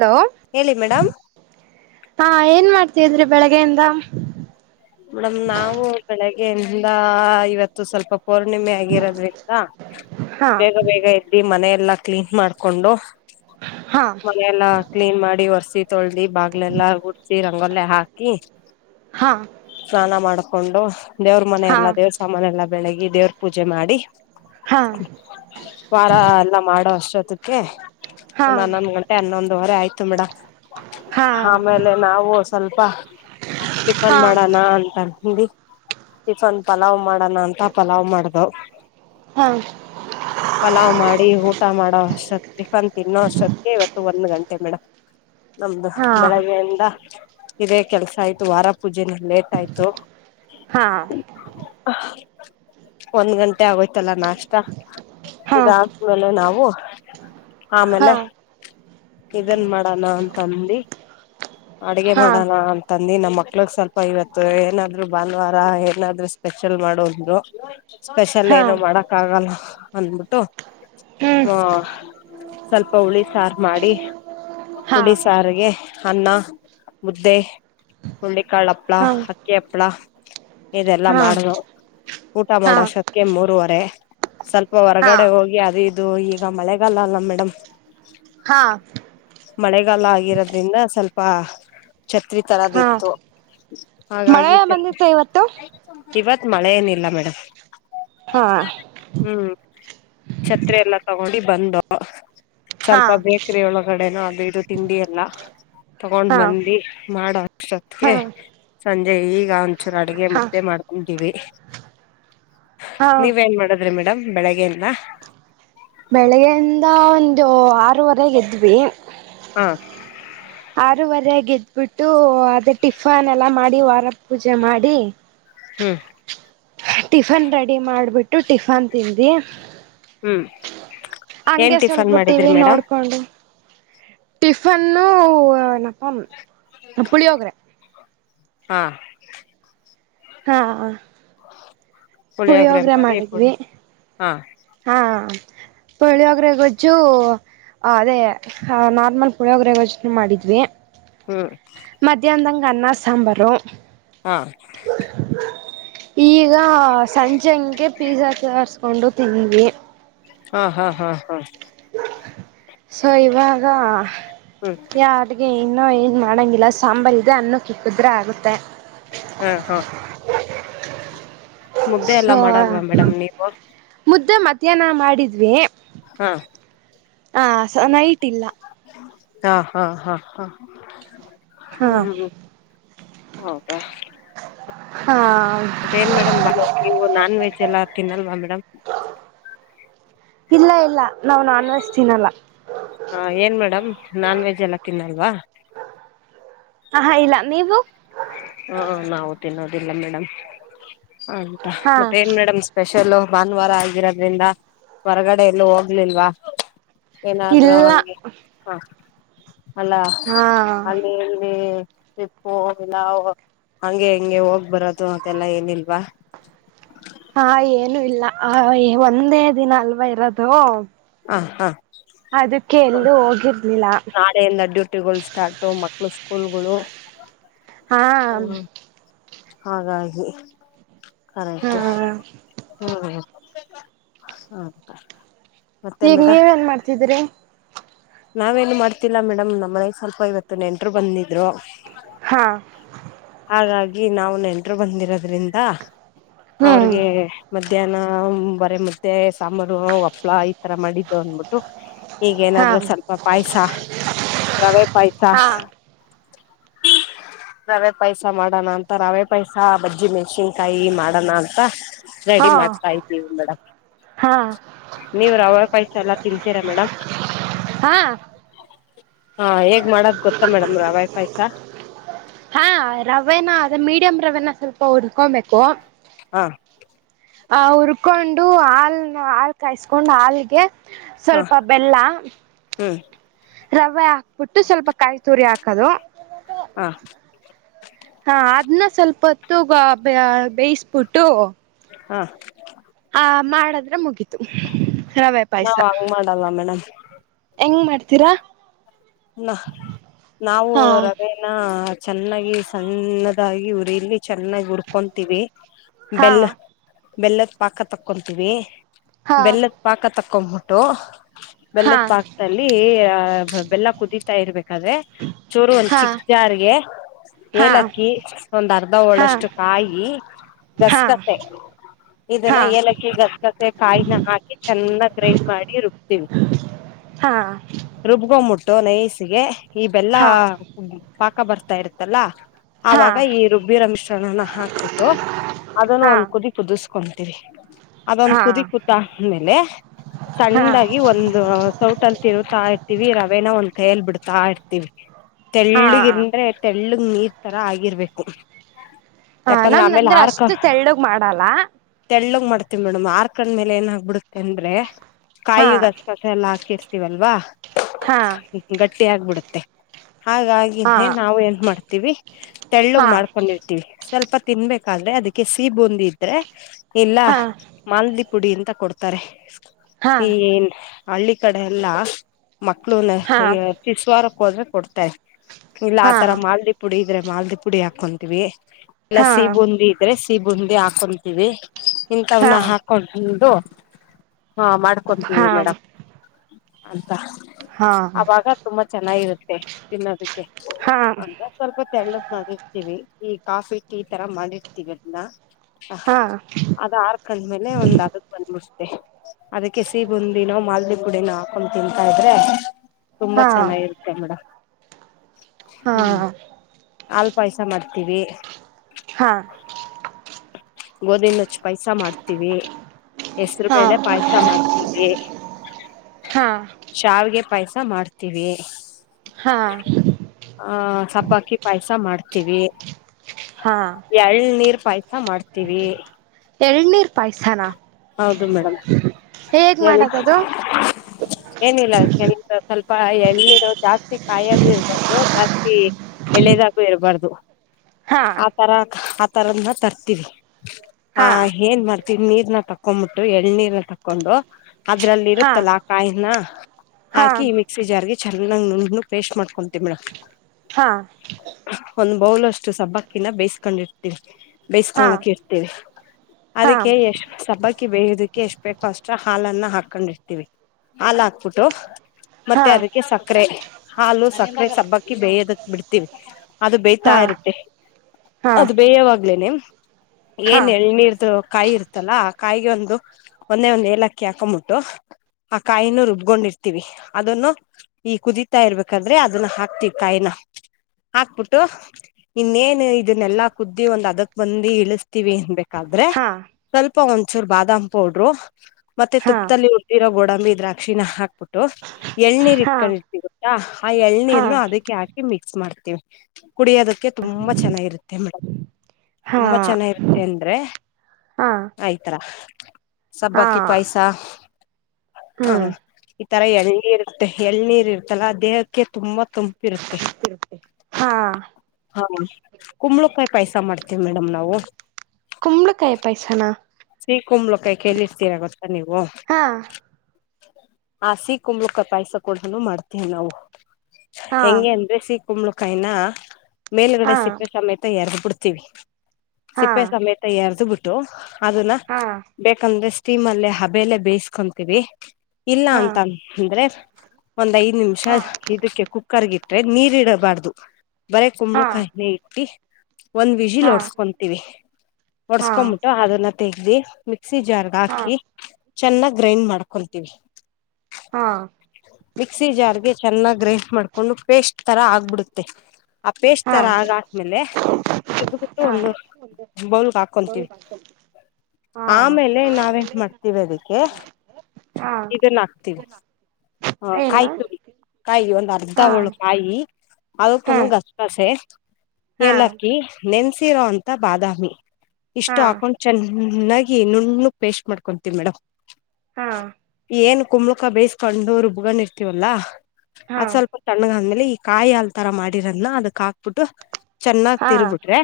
Hello ಹೇಳಿ madam ಹಾ ಏನ್ ಮಾಡ್ತಿದ್ರಿ ಬೆಳಗ್ಯಿಂದ ಮೇಡಮ ನಾವು ಬೆಳಗ್ಗೆಯಿಂದ ಇವತ್ತು ಸ್ವಲ್ಪ ಪೌರ್ಣಿಮೆ ಆಗಿರೋದ್ರಿಂದ ಹಾ ಬೇಗ ಬೇಗ ಇಲ್ಲಿ ಮನಲ್ಲ ಎಲ್ಲ ಕ್ಲೀನ್ ಮಾಡ್ಕೊಂಡು ಹಾ ಮನೆಯೆಲ್ಲಾ ಕ್ಲೀನ್ ಮಾಡಿ ಒರ್ಸಿ ತೊಳ್ದಿ ಬಾಗ್ಲೆಲ್ಲಾ ಹುಡ್ಸಿ ರಂಗೋಲ್ಲ ಹಾಕಿ ಹಕಿ ಹಾ ಸ್ನಾನ ಮಾಡ್ಕೊಂಡು ದೇವ್ರ ಮನೆೆಯ ಹಾ ಎಲ್ಲಾ ದೇವ್ರ ಸಾಮಾನ ಎಲ್ಲ ಬೆಳಗಿ ದೇವ್ರ ಪೂಜೆ ಮಾಡಿ ಹಾ ವಾರ ಎಲ್ಲ ಮಾಡೋ ಅಷ್ಟೊತ್ತಕ್ಕೆ ಹಾ ಒಂದ್ ಹನ್ನೊಂದು ಗಂಟೆ ಹನ್ನೊಂದುವರೆ ಆಯ್ತು ಮೇಡ ಹಾ ಆಮೇಲೆ ನಾವು ಸ್ವಲ್ಪ ಟಿಫನ್ ಹಾ ಮಾಡೋಣ ಅಂತಿ ಟಿಫನ್ ಪಲಾವ್ ಮಾಡೋಣ ಅಂತ ಪಲಾವ್ ಮಾಡ್ದವು ಹಾ ಪಲಾವ್ ಮಾಡಿ ಊಟ ಮಾಡೋ ಅಷ್ಟತ್ ಟಿಫನ್ ತಿನ್ನೋ ಅಷ್ಟತ್ತ ಇವತ್ತು ಒಂದ್ ಗಂಟೆ ಮೇಡಮ್ ನಮ್ದು ಹಾ ಹಾ ಬೆಳಗ್ಗೆಯಿಂದ ಇದೇ ಕೆಲ್ಸ ಆಯ್ತು ವಾರ ಪೂಜೆನೇಟ್ ಆಯ್ತು ಒಂದ್ ಗಂಟೆ ಆಗೋಯ್ತಲ್ಲ ನಾಷ್ಟ ಹಾ ಇದಾದ್ಮೇಲೆ ನಾವು ಆಮೇಲೆ ಹಾ ಇದನ್ ಮಾಡಣ ಅಂತ ಅಂದ ಅಡುಗೆ ಹಾ ಮಾಡೋಣ ಅಂತಂದು ನಮ್ಮಕ್ಕ ಮಳಗ್ ಸ್ವಲ್ಪ ಇವತ್ತು ಏನಾದ್ರು ಭಾನುವಾರ ಏನಾದ್ರು ಸ್ಪೆಷಲ್ ಮಾಡೋದ್ರು ಸ್ಪೆಷಲ್ ಏನು ಮಾಡಕ್ ಆಗಲ್ಲ ಅಂದಬಿಟ್ಟು ಹ್ಮ [inaudible] ಸ್ವಲ್ಪ ಹುಳಿ ಸಾರ ಮಾಡಿ ಹಾ ಹುಳಿ ಸಾರಿಗೆ. ಅನ್ನ ಮುದ್ದೆ ಹುಳ್ಳಿಕಾಳ ಹಪ್ಳ ಹ್ಮ್ ಅಕ್ಕಿ ಹಪ್ಳ. ಇದೆಲ್ಲಾ ಹಾ ಮಾಡದು ಊಟ ಹಾ ಹಾ ಮಾಡೋ ಸತ್ತಕ್ಕೆ ಮೂರುವರೆ. ಸ್ವಲ್ಪ ಹಾ ಹಾ ಹೊರಗಡೆ ಹೋಗಿ ಅದು ಇದು ಈಗ ಮಳೆಗಾಲ ಅಲ್ಲ ಮೇಡಮ್. ಹಾ ಮಳೆಗಾಲ ಆಗಿರೋದ್ರಿಂದ ಸ್ವಲ್ಪ. ಛತ್ರಿ ತರದ ಹಾ ಇತ್ತು ಮಳೆ ಹಾಗಾಗಿ ಛತ್ ಬಂದಿತ್ತ ಇವತ್ತು ಇವತ್ತ. ಮಳೆ ಏನ ಇಲ್ಲ ಮೇಡಮ್. ಹಾ ಹ್ಮ್ ಛತ್ರೆ ಎಲ್ಲ ತಗೊಂಡಿ ಬಂದು. ಹಾ ಸ್ವಲ್ಪ ಬೇಕ್ರಿ ಒಳಗಡೆನ ಅದು ಇಡು ತಿಂಡಿ ಎಲ್ಲ ತಗೊಂಡ್ ಹಾ ಬಂದಿ ಮಾಡೋ. ಹಾ ಒಟ್ಟಿಗೆ ಸಂಜೆ ಈಗ ಒಂಚೂರು ಅಡ್ಗೆ ಹಾ ಮುದ್ದೆ ಮಾಡ್ಕಂತೀವಿ. ಹಾ ನೀವೇನ್ ಮಾಡದ್ರಿ ಮೇಡಮ್ ಬೆಳಿಗ್ಗೆಯಿಂದ. ಬೆಳಿಗ್ಗೆಯಿಂದ ಒಂದು ಆರು ವರೆಗೆ ಎದ್ದಿವಿ. ಹಾ. ಆರೂವರೆಗ ಎದ್ಬಿಟ್ಟು ಅದೇ ಟಿಫನ್ ಎಲ್ಲ ಮಾಡಿ ವಾರ ಪೂಜೆ ಮಾಡಿ. ಹ್ಮ್. ಟಿಫನ್ ರೆಡಿ ಮಾಡ್ಬಿಟ್ಟು ಟಿಫನ್ ತಿಂದಿ. ಹ್ಮ್ ಏನ್ ಹಂಗೆ ಟಿಫನ್ ಸ್ವಲ್ಪ ಮಾಡಿದ್ರಿ ಟಿವಿ ಮೇಡಮ್ ನೋಡ್ಕೊಂಡು ಟಿಫ್ ಫನ್ನು ಪುಳಿಯೋಗರೆ. ಹಾ. ಹಾ. ಪುಳಿಯೋಗರೆ ಮಾಡಿ ಫುಡ್ ಮಾಡಿದ್ವಿ. ಹಾ ಹಾ ಪುಳಿಯೋಗರೆ ಗೊಜ್ಜು. ಹ ಅದೇ ನಾರ್ಮಲ್ ಪುಳಿಯೋಗರೆ ಗೊಜ್ಜು ಮಾಡಿದ್ವಿ. ಹ್ಮ್. ಮಧ್ಯಾಹ್ನದಂಗೆ ಅನ್ನ ಸಾಂಬಾರು. ಹಾ. ಈಗ ಸಂಜೆ ಹಂಗೆ ಪಿಜಾ ತಯಾರ್ಸ್ಕೊಂಡು ತಿಂದವಿ. ಹಾ ಹಾ ಹಾ ಹಾ. ಸೋ ಇವಾಗ ಹ್ಮ್ ಯಾವ ಅಡಿಗೆ ಇ ಇನ್ನು ಏನ್ ಮಾಡಂಗಿಲ್ಲ ಸಾಂಬಾರ್ ಇದೆ ಅನ್ನ ಇಕ್ಕಿದ್ರೆ ಆಗುತ್ತೆ. ಹಾ ಹಾ. ಮುದ್ದೆ ಎಲ್ಲಾ ಸೊ ಮಾಡಲ್ವಾ ಮೇಡಮ್ ನೀವು ಮುದ್ದೆ ಮಧ್ಯಾಹನ ಮಾಡಿದ್ವಿ. ಹಾ. ಹಾ ಸೊ ನೈಟ್ ಇಲ್ಲ. ಹಾ ಹಾ ಹಾ ಹಾ ಹಾ ಹ್ಮ ಹ. [inaudible] ಹಾ ಮತ್ತ ಏನ ಮೇಡಮ್ ನೀವು ನಾನ್ ವೆಜ್ ಎಲ್ಲ ತಿನ್ನಲ್ವಾ ಮೇಡಮ್. ಇಲ್ಲ ಇಲ್ಲ. ನಾವು ನಾನ್ ವೆಜ್ ತಿನ್ನಲ್ಲ ಹ ಏನ್ ಮೇಡಮ್ ನಾನ್ ವೆಜ್ ಎಲ್ಲ ತಿನ್ನಲ್ವಾ. ಆಹಾ ಇಲ್ಲ ನೀವು. ಹ ನಾವು ತಿನ್ನೋದಿಲ್ಲ ಮೇಡಮ್ ಅಂತ ಹಾ ಮತ್ತ ಏನ್ ಮೇಡ್ ಸ್ಪ ಎಲ್ಲ ಭಾನುವಾರ ಆಗಿರೋದ್ರಿಂದ ಹೊರಗಡೆ ಎಲ್ಲೂ ಹೋಗ್ಲಿಲ್ವಾ. ಏನಾದರು ಇಲ್ಲ ಹಾಗೆ ಹಾ. ಅಲ್ಲಾ ಹಾ ಅಲ್ಲಿ ಇಲ್ಲಿ ಟ್ರಿಪ್ಪು. ನಾವು ಹಂಗೆ ಹಿಂಗೆ ಹೋಗ್ ಬರೋದು ಅದೆಲ್ಲ ಏನಿಲ್ವಾ. ಹಾ ಏನು ಇಲ್ಲ ಆ ಒಂದೇ ದಿನ ಅಲ್ವಾ ಇರೋದು. ಹಾ ಹಾ. ಅದಕ್ಕೆ ಎಲ್ಲೂ ಹೋಗಿರ್ಲಿಲ್ಲ. ನಾಳೆಯಿಂದ ಡ್ಯೂಟಿಗಳು ಸ್ಟಾರ್ಟು ಮಕ್ಳು ಸ್ಕೂಲ್ಗಳು. ಹಾ. ಹಾಗಾಗಿ ಹಾ ಕರೆಕ್ಟ್ ಹ್ಮ್. ಹ. ಮತ್ತೆ ಈಗ್ ಮೇಡಮ್ ನೀವ ಏನ್ ಮಾಡ್ತಿದೀರಿ. ನಾವೇನು ಮಾಡ್ತಿಲ್ಲಾ ಮೇಡಮ್ ನಮ್ಮ್ನೆಗ ಸ್ವಲ್ಪ ಇವತ್ತು ನೆಂಟ್ರು ಬಂದಿದ್ರು. ಹಾ. ಹಾಗಾಗಿ ನಾವ್ ನೆಂಟ್ರು ಬಂದಿರೋದ್ರಿಂದ ಹ್ಮ್ ಅವ್ರಿಗೆ ಮತ್. ಮಧ್ಯಾಹ್ನ ಬರೆ ಮುದ್ದೆ ಸಾಂಬಾರು ಒಪ್ಳ ಈತರ ಮಾಡಿದ್ದು ಅಂದಬಿಟ್ಟು. ಹಾ ಈಗೇನಾದ್ರು ಸ್ವಲ್ಪ ಪಾಯಸಾ ರವೆ ಪಾಯಸಾ. ಹಾ ರವೆ. ಪಾಯಸ ಮಾಡೋಣ ಅಂತ ರವೆೇ ಪಾಯಸಾ ಬಜ್ಜಿ ಮೆಣ್ಸಿನ್ಕಾಯಿ ಮಾಡಣ ಅಂತಾ. ರೆಡಿ ಹಾ ಮಾಡ್ತಾ ಇದ್ದೀವಿ ಮೇಡಮ್. ಹಾ ನೀವ್ ರವೆ ಪಯ್ಸ ಎಲ್ಲಾ ತಿನ್ಂತೀರಾ ಮೇಡಮ್. ಹಾ. ಹಾ ಹೇಗ್ ಮಾಡೋದ್ ಗೊತ್ತಾ ಮೇಡಮ್ ರವೆ ಪಾಯ್ಸ ಹಾ. ರವೆನಾ ಅದ ಮೀಡಿಯಂ ರವೆನಾ ಸ್ವಲ್ಪ ಉರ್ಕೊಂಬೇಕು. ಹಾ. ಆಹ ಹುರ್ಕೊಂಡು ಹಾಲ್ ಹಾಲ್ ಕಾಯಸ್ಕೊಂಡ್ ಹಾಲ್ಗೆ. ಹಾ ಸ್ವಲ್ಪ ಬೆಲ್ಲಾ. ಹ್ಮ್ ರವೆ ಹಾಕ್ಬಟ್ಟು ಸ್ವಲ್ಪ ಕಾಯಿ ತುರಿ ಹಾಕದು. ಹಾ ಹಾ ಅದನ್ನ ಸ್ವಲ್ಪತ್. ತೂಗ ಬ ಬೇಯಿಸಬಿಟ್ಟು. ಹಾ. ಆ ಮಾಡದ್ರೆ ಮುಗಿತು ರವೆ ಪಾಯ್ಸ. ನಾವ್ ಹಂಗ್ ಮಾಡಲ್ಲ ಮೇಡಮ್ ಹೆಂಗ್ ಮಾಡ್ತೀರಾ. ನಾ ನಾವು ಹಾ ರವೆನಾ. ಚೆನ್ನಾಗಿ ಸಣ್ಣದಾಗಿ ಉರಿಲಿ ಚೆನ್ನಾಗಿ ಉರಕಣ್ತಿವಿ. ಹಾ ಬೆಲ್ಲ ಬೆಲ್ಲದ ಪಾಕ ತಕ್ಕೊಂತೀವಿ ಹಾ ಬೆಲ್ಲದ ಪಾಕ ತಕ್ಕ. ಕೊಂ ಬಿಟ್ಟು ಬೆಲ್ಲದ ಹಾ ಪಾಕ್ದಲ್ಲಿ ಬೆಲ್ಲಾ. ಇರ್ಬೇಕಾದ್ರೆ. ಚೂರು ಒಂದ ಚಿಕ್ ಜಾರ್ಗೆ ಹಾ ಏಲಕ್ಕಿ ಒಂದ್ ಅರ್ಧ ಹಾ ಹೋಳಷ್ಟು ಕಾಯಿ. ಹಾ ಗಸಗಸೆ. ಇದನ್ನ ಹಾ ಏಲಕ್ಕಿ ಗಸಗಸೆ ಕಾಯಿನ ಹಾಕಿ ಚೆನ್ನಾಗಿ ಗ್ರೈಂಡ್ ಮಾಡಿ ರುಬ್ತೀನಿ. [inaudible] ಹಾ. ಟೂನ್ ನಯಸಿಗೆ ಈ ಬೆಲ್ಲಾ ಹಾ ಹಾ ಪಾಕಾ ಬರ್ತಾ ಇರುತ್ತಲ್ಲಾ. ಹಾ ಆವಾಗಾ ಈ ರುಬ್ಬಿರೋ ಮಿಶ್ರಣನ ಹಾಕ್ಬಿಟ್ಟು ಅದನ್ನು ಹಾ ಒಂದ್ ಕುದಿ ಕುದಿಸಕೊಂ. ತಿವಿ ಅದೊಂದ್ ಹಾ ಕುದಿ ಕೂತಾ ಅಂದ್ಮೇಲೆ. ಹಾ ಸಣ್ಣದಾಗಿ ಒಂದ್ ಸೌಟಲ್ ತಿರುತಾ ಇರ್ತೀವಿ. ಕಯಲ್ ಬಿಡ್ತಾ ಇರ್ತೀವಿ ಹಾ ತೆಳ್ಳಗಿಂದ್ರೆ ತೆಳ್ಳ. ನೀರ್ ತರಾ ಆಗಿರ್ಬೇಕು. ಹಾ ಯಾಕಂದ್ರ ನಮ್ದ ಆಮೇಲೆ ಅಂದ್ರೆ ಆರ್ಕ ಅಷ್ಟು ತೆಳ್ಳಗ್ ಮಾಡಲ್ಲ ತೆಳ್ಳು. ಮಾಡ್ತೀವಿ ಮೇಡಮ್ ಆರ್ಕಂಡ್ ಮೇಲೆ ಏನ ಆಗ್ಬಿಡುತ್ತೆ ಅಂದ್ರೆ ಹಾ ಕಾಯಿ ಗಸಗಸೆ ಎಲ್ಲ ಹಾಕಿರ್. ವಲ್ವಾ ಹಾ ಗಟ್ಟಿ ಆಗ್ಬಿಡುತ್ತೆ ಹಾ ಹಾಗಾಗಿನೇ ನಾವು ಏನ್ ಮಾಡ್ತೀವಿ ತೆಳ್ಳಗ್ ಹಾ ಮಾಡ್ಕೊಂಡಿರ್ತೀವಿ. ಸ್ವಲ್ಪ ತಿನ್ಬೇಕಾದ್ರೆ ಅದಕ್ಕೆ ಸಿಹಿ ಬೂಂದಿ ಇದ್ರೆ ಇಲ್ಲಾ ಹಾ ಮಾಲ್ದಿ ಪುಡಿ ಅಂತ ಕೊಡ್ತ. ತಾರೆ ಹಾ ಈ ಏನ್ ಹಳ್ಳಿ ಕಡೆ ಎಲ್ಲಾ ಮಕ್. ಮಕ್ಳೂ ಶಿಸ್ವಾರಕ್ ಹೋದ್ರೆ ಕೊಡ್ತಾರೆ ಇಲ್ಲ ಆತರ ಹಾ ಮಾಲ್ಲಿ ಪುಡಿ. ಇದ್ರೆ ಮಾಲ್ದಿ ಪುಡಿ ಹಾಕೊಂತೀವಿ ಇಲ್ಲಾ ಹಾ ಸಿ ಬೂಂದಿ ಇದ್ರೆ ಸಿ ಬೂಂದಿ ಹಾಕೊಂತೀವಿ. ಹಾ ಹಾ ಇಂಥವ್ನ ಹಾಕೊಂಡು. ಹಾ ಮಾಡ್ಕೊಂತೀವಿ ಹಾ ಮೇಡಮ್ ಅಂತಾ. ಹಾ ಅವಾಗಾ ತುಂಬಾ ಚೆನ್ನಾಗಿರುತ್ತೆ ತಿನ್ನೋದಕ್ಕೆ. ಹಾ ಅಂದ ಸ್ವಲ್ಪ ತೆಳ್ಳದ ಮಾಡಿರ್ತೀವಿ ಈ ಕಾಫಿ ಟೀ ತರ ಮಾಡಿರ್ತಿೀವಿ ಅದನ್ನ ಹ ಹಾ ಅದ ಆರ್ ಕಂಡ್ಮೇಲೆ ಒಂದ್ ಅಗದ ಬಂದ್ಬಿಟ್ಟ ಅದಕ್ಕೆ ಸಿ ಬುಂದಿನೋ ಮಾಲ್ದ ಪುಡಿನೋ ಹಾಕೊಂಡು ತಿಂತಾ ಇದ್ರೆ ಹಾ ತುಂಬಾ ಹಾ ಚೆನ್ನಾಗಿರುತ್ತೆ ಮೇಡಮ್ ಹಾ ಅಲ್ ಪಾಯಸ ಮಾಡ್ತೀವಿ ಹಾ ಗೋದಿಿಂದಚ್ಚ ಪೈಸ ಮಾಡ್ತೀವಿ ಹೆಸರು ಹಾ ಬೇಳೆ ಪಾಯಸ ಮಾಡ್ತೀವಿ ಹಾ ಶಾವಿಗೆ ಪಾಯಸ ಸ ಮಾಡ್ತೀವಿ ಹಾ ಆ ಸಬ್ಬಕ್ಕಿ ಪಾಯಸ ಮಾಡ್ತ ಹಾ ಎಳ್ ನೀರ್ ಪಾಯಸ ಮಾಡ್ತೀವಿ ಪಾಯಸಾನ ಹೌದು ಮೇಡಮ್ ಮಾಡದದು ಏನಿಲ್ಲ [unintelligible] ಕೆಲಸ ಸ್ವಲ್ಪ ಎಳನೀರು ಜಾಸ್ತಿ ಕಾಯಾಗು ಇರ್ಬಾರ್ದ ಜಾಸ್ತಿ ಎಳೆನೀರ್ ಆಗು ಇರ್ಬಾರ್ದು. ಹಾ ಆ ತರ ಆ ತರದನ್ನ ತರ್ತೀವಿ ಆ ಹಾ ಏನ್ ಮಾಡ್ ತಿಳಿ ನೀರನ್ ತಕೊಂಡ್ಬಿಟ್ಟು ಎಳನೀರನ್ ತಕೊಂಡು ಅದ್ರಲ್ಲಿ ಹಾ ಇರುತ್ತಲ್ಲ ಆ ಕಾಯಿನ ಹಾ ಹಾಕಿ ಮಿಕ್ಸಿ ಜಾರ್ಗೆ ಚೆನ್ನಾಗ್ ನುಣ ಪೇಸ್ಟ್ ಮಾಡ್ಕೊ ಮೇಡಂ ಹಾ ಒಂದ್ ಬೌಲ್ ಅಷ್ಟು ಸಬ್ಬಕ್ಕಿನ ಬೇಯಿಸಕೊಂಡಿರ್ತೀವಿ. ಹಾ ಬೇಯಿಸ್ಕೊಳ್ಳೋಕೆ ಇಡ್ತೀವಿ ಹಾ ಅದಕ್ಕೆ ಎಷ್ಟು ಸಬ್ಬಕಿ ಅಕ್ಕಿ ಬೇಯದಕ್ಕೆ ಎಷ್ಟ ಬೇಕೂ ಅಷ್ಟ ಹಾಲನ್ನ ಹಾಕೊಂಡ್ ಇರ್ತೀವಿ ಹಾಲ್ ಹಾಕ್ಬಿಟ್ಟು ಮತ್ತೆ ಹಾ ಅದಕ್ಕೆ ಸಕ್ಕರೆ ಹಾಲು ಸಕ್ಕರೆ ಸಬ್ಬಕ್ಕ ಹಾಕಿ ಬೇಯ್ಯದುಕ್ ಬಿಡ್ತೀವಿ ಅದು ಬೇಯ್ತಾ ಹಾ ಇರುತ್ತೆ ಹಾ ಅದು ಬೇಯವಾಗ್ಲೇನೆ ಹಾ ಏನ್ ಎಳನೀರ್ತು ಕಾಯಿ ಇರ್ತಲ್ಲಾ ಕಾಯಿಗೆ ಒಂದು ಒಂದೆ ಒಂದ್ ಏಲಕ್ಕಿ ಹಾಕೊಂಬಿಟ್ಟು ಆ ಕಾಯಿನ ರುಬ್ಕೊಂಡಿರ್ತಿವಿ ಅದನ್ನು ಈ ಕುದಿತ ಇರ್ಬೇಕಂದ್ರೆ ಅದನ್ನ ಹಾಕ್ತಿವಿ ಕಾಯಿನ ಹಾಕ್ಬಿಟ್ಟು ಇನ್ನೇನ್ ಇದನ್ನೆಲ್ಲಾ ಕುದ್ದಿ ಒಂದ್ ಅದಕ್ ಬಂದಿ ಇಳಿಸ ಹಾಕ್ತಿವಿ ಆನ್ಬೇಕಾದ್ರೆ ಸ್ವಲ್ಪ ಒಂಚೂರು ಬಾದಾಮ್ ಪೌಡ್ರು ಮತ್ತೆ ಹಾ ತುಪ್ಪದಲ್ಲಿ ಉರಿದಿರೋ ಗೋಡಂಬಿ ದ್ರಾಕ್ಷಿನ ಹಾಕ್ಬಿಟ್ಟು ಎಳನೀರ್ ಹಾ ಇಟ್ಕೊಂಡಿರ್ತೀವಿ ಗೊತ್ತಾ ಆ ಹಾ ಎಳ್ನೀರ್ನು ಅದಕ್ಕೆ ಹಾಕಿ ಮಿಕ್ ಮಿಕ್ಸ್ ಮಾಡ್ತೀವಿ ಕುಡಿಯೋದಕ್ಕೆ ತುಂಬಾ ಚೆನ್ನಾಗಿರುತ್ತೆ, ಮೇಡಮ್ ಹಾ ಹಾ ತುಂಬಾ ಚೆನ್ನಾಗಿರುತ್ತೆ ಅಂದ್ರೆ ಹಾ ಐದು ತರ ಸಬ್ಬಕ್ಕಿ ಪಾಯಸ ಹ್ಮ ಈ ತರ ಎಳನೀರ್ ಇರುತ್ತೆ ಎಳನೀರ್ ಇರ್ತಲ್ಲ ದೇಹಕ್ಕೆ ತುಂಬಾ ತುಂಪಿರುತ್ತೆ, ಇರುತ್ತೆ ಹಾ ಹ ಕುಂಬಳಕಾಯಿ ಪಾಯ್ಸ ಮಾಡ್ತೀವಿ ಮೇಡಮ್ ನಾವು ಕುಂಬಳಕಾಯ ಪಾಯ್ಸನ ಸಿಹಿ ಕುಂಬಳಕಾಯಿ ಕೇಳಿರ್ತೀರಾ ಗೊತ್ತಾ ನೀವು. ಹಾ ಆ ಸಿಹಿ ಕುಂಬಳಕಾಯಿ ಪಾಯ್ಸ ಕೂಡನು ಮಾಡ್ತೇವಿ ನಾವು ಹಾ ಹೆಂಗೆ ಅಂದ್ರೆ ಸಹಿ ಕುಂಬ್ಳಕಾಯಿನ ಮೇಲ್ಗಡೆ ಸಿಪ್ಪೆ ಸಮೇತ ಎರ್ಗ್ ಬಿಡ್ತೀವಿ. ಹಾ ಸಿಪ್ಪೆ ಸಮೇತ ಎರ್ದ ಬಿಟ್ಟು ಅದನ್ನ ಹಾ ಬೇಕಂದ್ರೆ. ಸ್ಟೀಮ್ ಅಲ್ಲೇ ಹಬೆಯಲ್ಲಿ ಬೇಯಿಸ್ಕೊಂತೀವಿ ಇಲ್ಲ ಹಾ ಅಂತ ಅಂದ್ರೆ. ಒಂದ್ ಐದ್ ನಿಮಿಷ ಹಾ ಇದಕ್ಕೆ ಕುಕ್ಕರ್ಗಿಟ್ರೆ ನೀರ ಇಡಬಾರ್ದು. ಬರೇ ಹಾ ಕುಂಬಳಕಾಯಿನೇ ಇಟ್ಟಿ. ಒಂದ್ ವಿಜಿಲ್ ಹಾ ಒಡ್ಸ್ಕೊಂತೀವಿ, ಹಾ ಒಡ್ಸ್ಕೊಬಿಟ್ಟು ಅದನ್ನ ತೆಗ್ದಿ. ಮಿಕ್ಸಿ ಜಾರ್ಗೆ ಹಾ ಹಾಕಿ ಚೆನ್ನಾಗೆ ಗ್ರೈಂಡ್ ಮಾಡ್ಕೊಂತೀವಿ. ಹಾ ಮಿಕ್ಸಿ ಜಾರಿಗೆ ಚೆನ್ನಾಗೆ ಗ್ರೌಂಡ್ ಮಾಡ್ಕೊಂಡು ಪೇಸ್ಟ್ ತರ ಆಗ್ಬಿಡುತ್ತೆ, ಆ ಪೇಸ್ಟ್ ಹಾ ತರ ಆಗಾದ್ಮೇಲೆ. ತೆಗೆದು ಬಿಟ್ಟು ಹಾ ಹಾ ಒಂದು ಬೌಲ್ಗೆ ಹಾಕೊಂತೀವಿ. ಹಾ ಆಮೇಲೆ ನಾವೇನ್ ಮಾಡ್ತೀವಿ ಅದಕ್ಕೆ ಹಾ ಇದನ್ ಹಾಕ್ತಿವಿ. ಹ ಏನ ಕಾಯಿತುರಿ ಕಾಯಿ ಒಂದ್ ಅರ್ಧ ಹಾ ಓಳು ಕಾಯಿ. ಹಾ ಅದಕ್ಕೂನು ಗಸ್ಗಸೆ, ಹಾ ಏಲಕ್ಕಿ, ನೆನ್ಸಿರೋ ಅಂತ ಬಾದಾಮಿ. ಹಾ ಇಷ್ಟು ಹಾಕೊಂಡ್ ಚೆನ್ನಾಗಿ ನುಣ್ಣುಗ್ ಪೇಸ್ಟ್ ಮಾಡ್ಕೊಂತೀವಿ ಮೇಡಮ್. ಹಾ ಏನ್ ಕುಂಬಳಕಾಯಿ ಬೇಯಿಸ್ಕೊಂಡು ರೂಬ್ಕೊಂಡಿರ್ತೀವಲ್ಲ. ಹಾ ಅದ್ ಸ್ವಲ್ಪ ತಣ್ಣಗ್ ಆದ್ಮೇಲೆ ಈ ಕಾಯಿ ಹಾಲ್ ತರ ಮಾಡಿರೋದ್ನ ಅದಕ್ ಹಾಕ್ಬುಟ್ಟು. ಚೆನ್ನಾಗ್ ಹಾ ತಿರುಗ್ಬಿಟ್ರೆ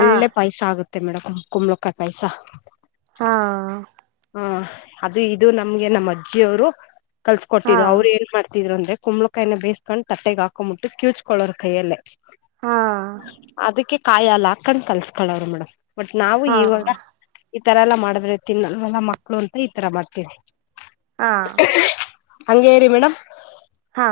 ಹಾ ಪಾಯ್ಸ ಆಗುತ್ತೆ ಮೇಡಂ ಕುಂಬಳಕಾಯ್ ಪಾಯ್ಸ. ಹಾ ಹಾ ಅದು ಇದು ನಮ್ಗೆ ನಮ್ಮ ಅಜ್ಜಿಯವ್ರು ಕಲ್ಸ ಕೊಟ್ಟಿದ್ದು ಹಾ ಅವ್ರ್ ಏನ್ ಮಾಡ್ ದಿದ್ರಂದ್ರೆ ಕುಂಬಳುಕಾಯ್ನ್ ಬೇಯ್ಸಕೊಂಡ್ ತಟ್ಟೆಗ್ ಹಾಕೊಂಬಿಟ್ಟು ಕ್ಯೂಚ್ಕೊಳ್ಳೋರ್ ಕೈಯಲ್ಲೆ. ಹಾ ಅದಕ್ಕೆ ಕಾಯ್ ಹಾಲ್ ಹಾಕಂಡ್ ಕಲ್ಸ್ಕೊಳ್ಳೋರು ಮೇಡಮ್. ಬಟ್ ನಾವು ಹಾ ಇವಾಗ ಈ ತರ ಎಲ್ಲಾ ಮಾಡಿದ್ರೆ ತಿನ್ನಲ್ವಲ್ಲ ಮಕ್ಳು ಅಂತ ಈ ತರ ಮಾಡ್ತೀವಿ. ಹಾ ಹಂಗೆರಿ ಮೇಡಮ್. ಹಾ.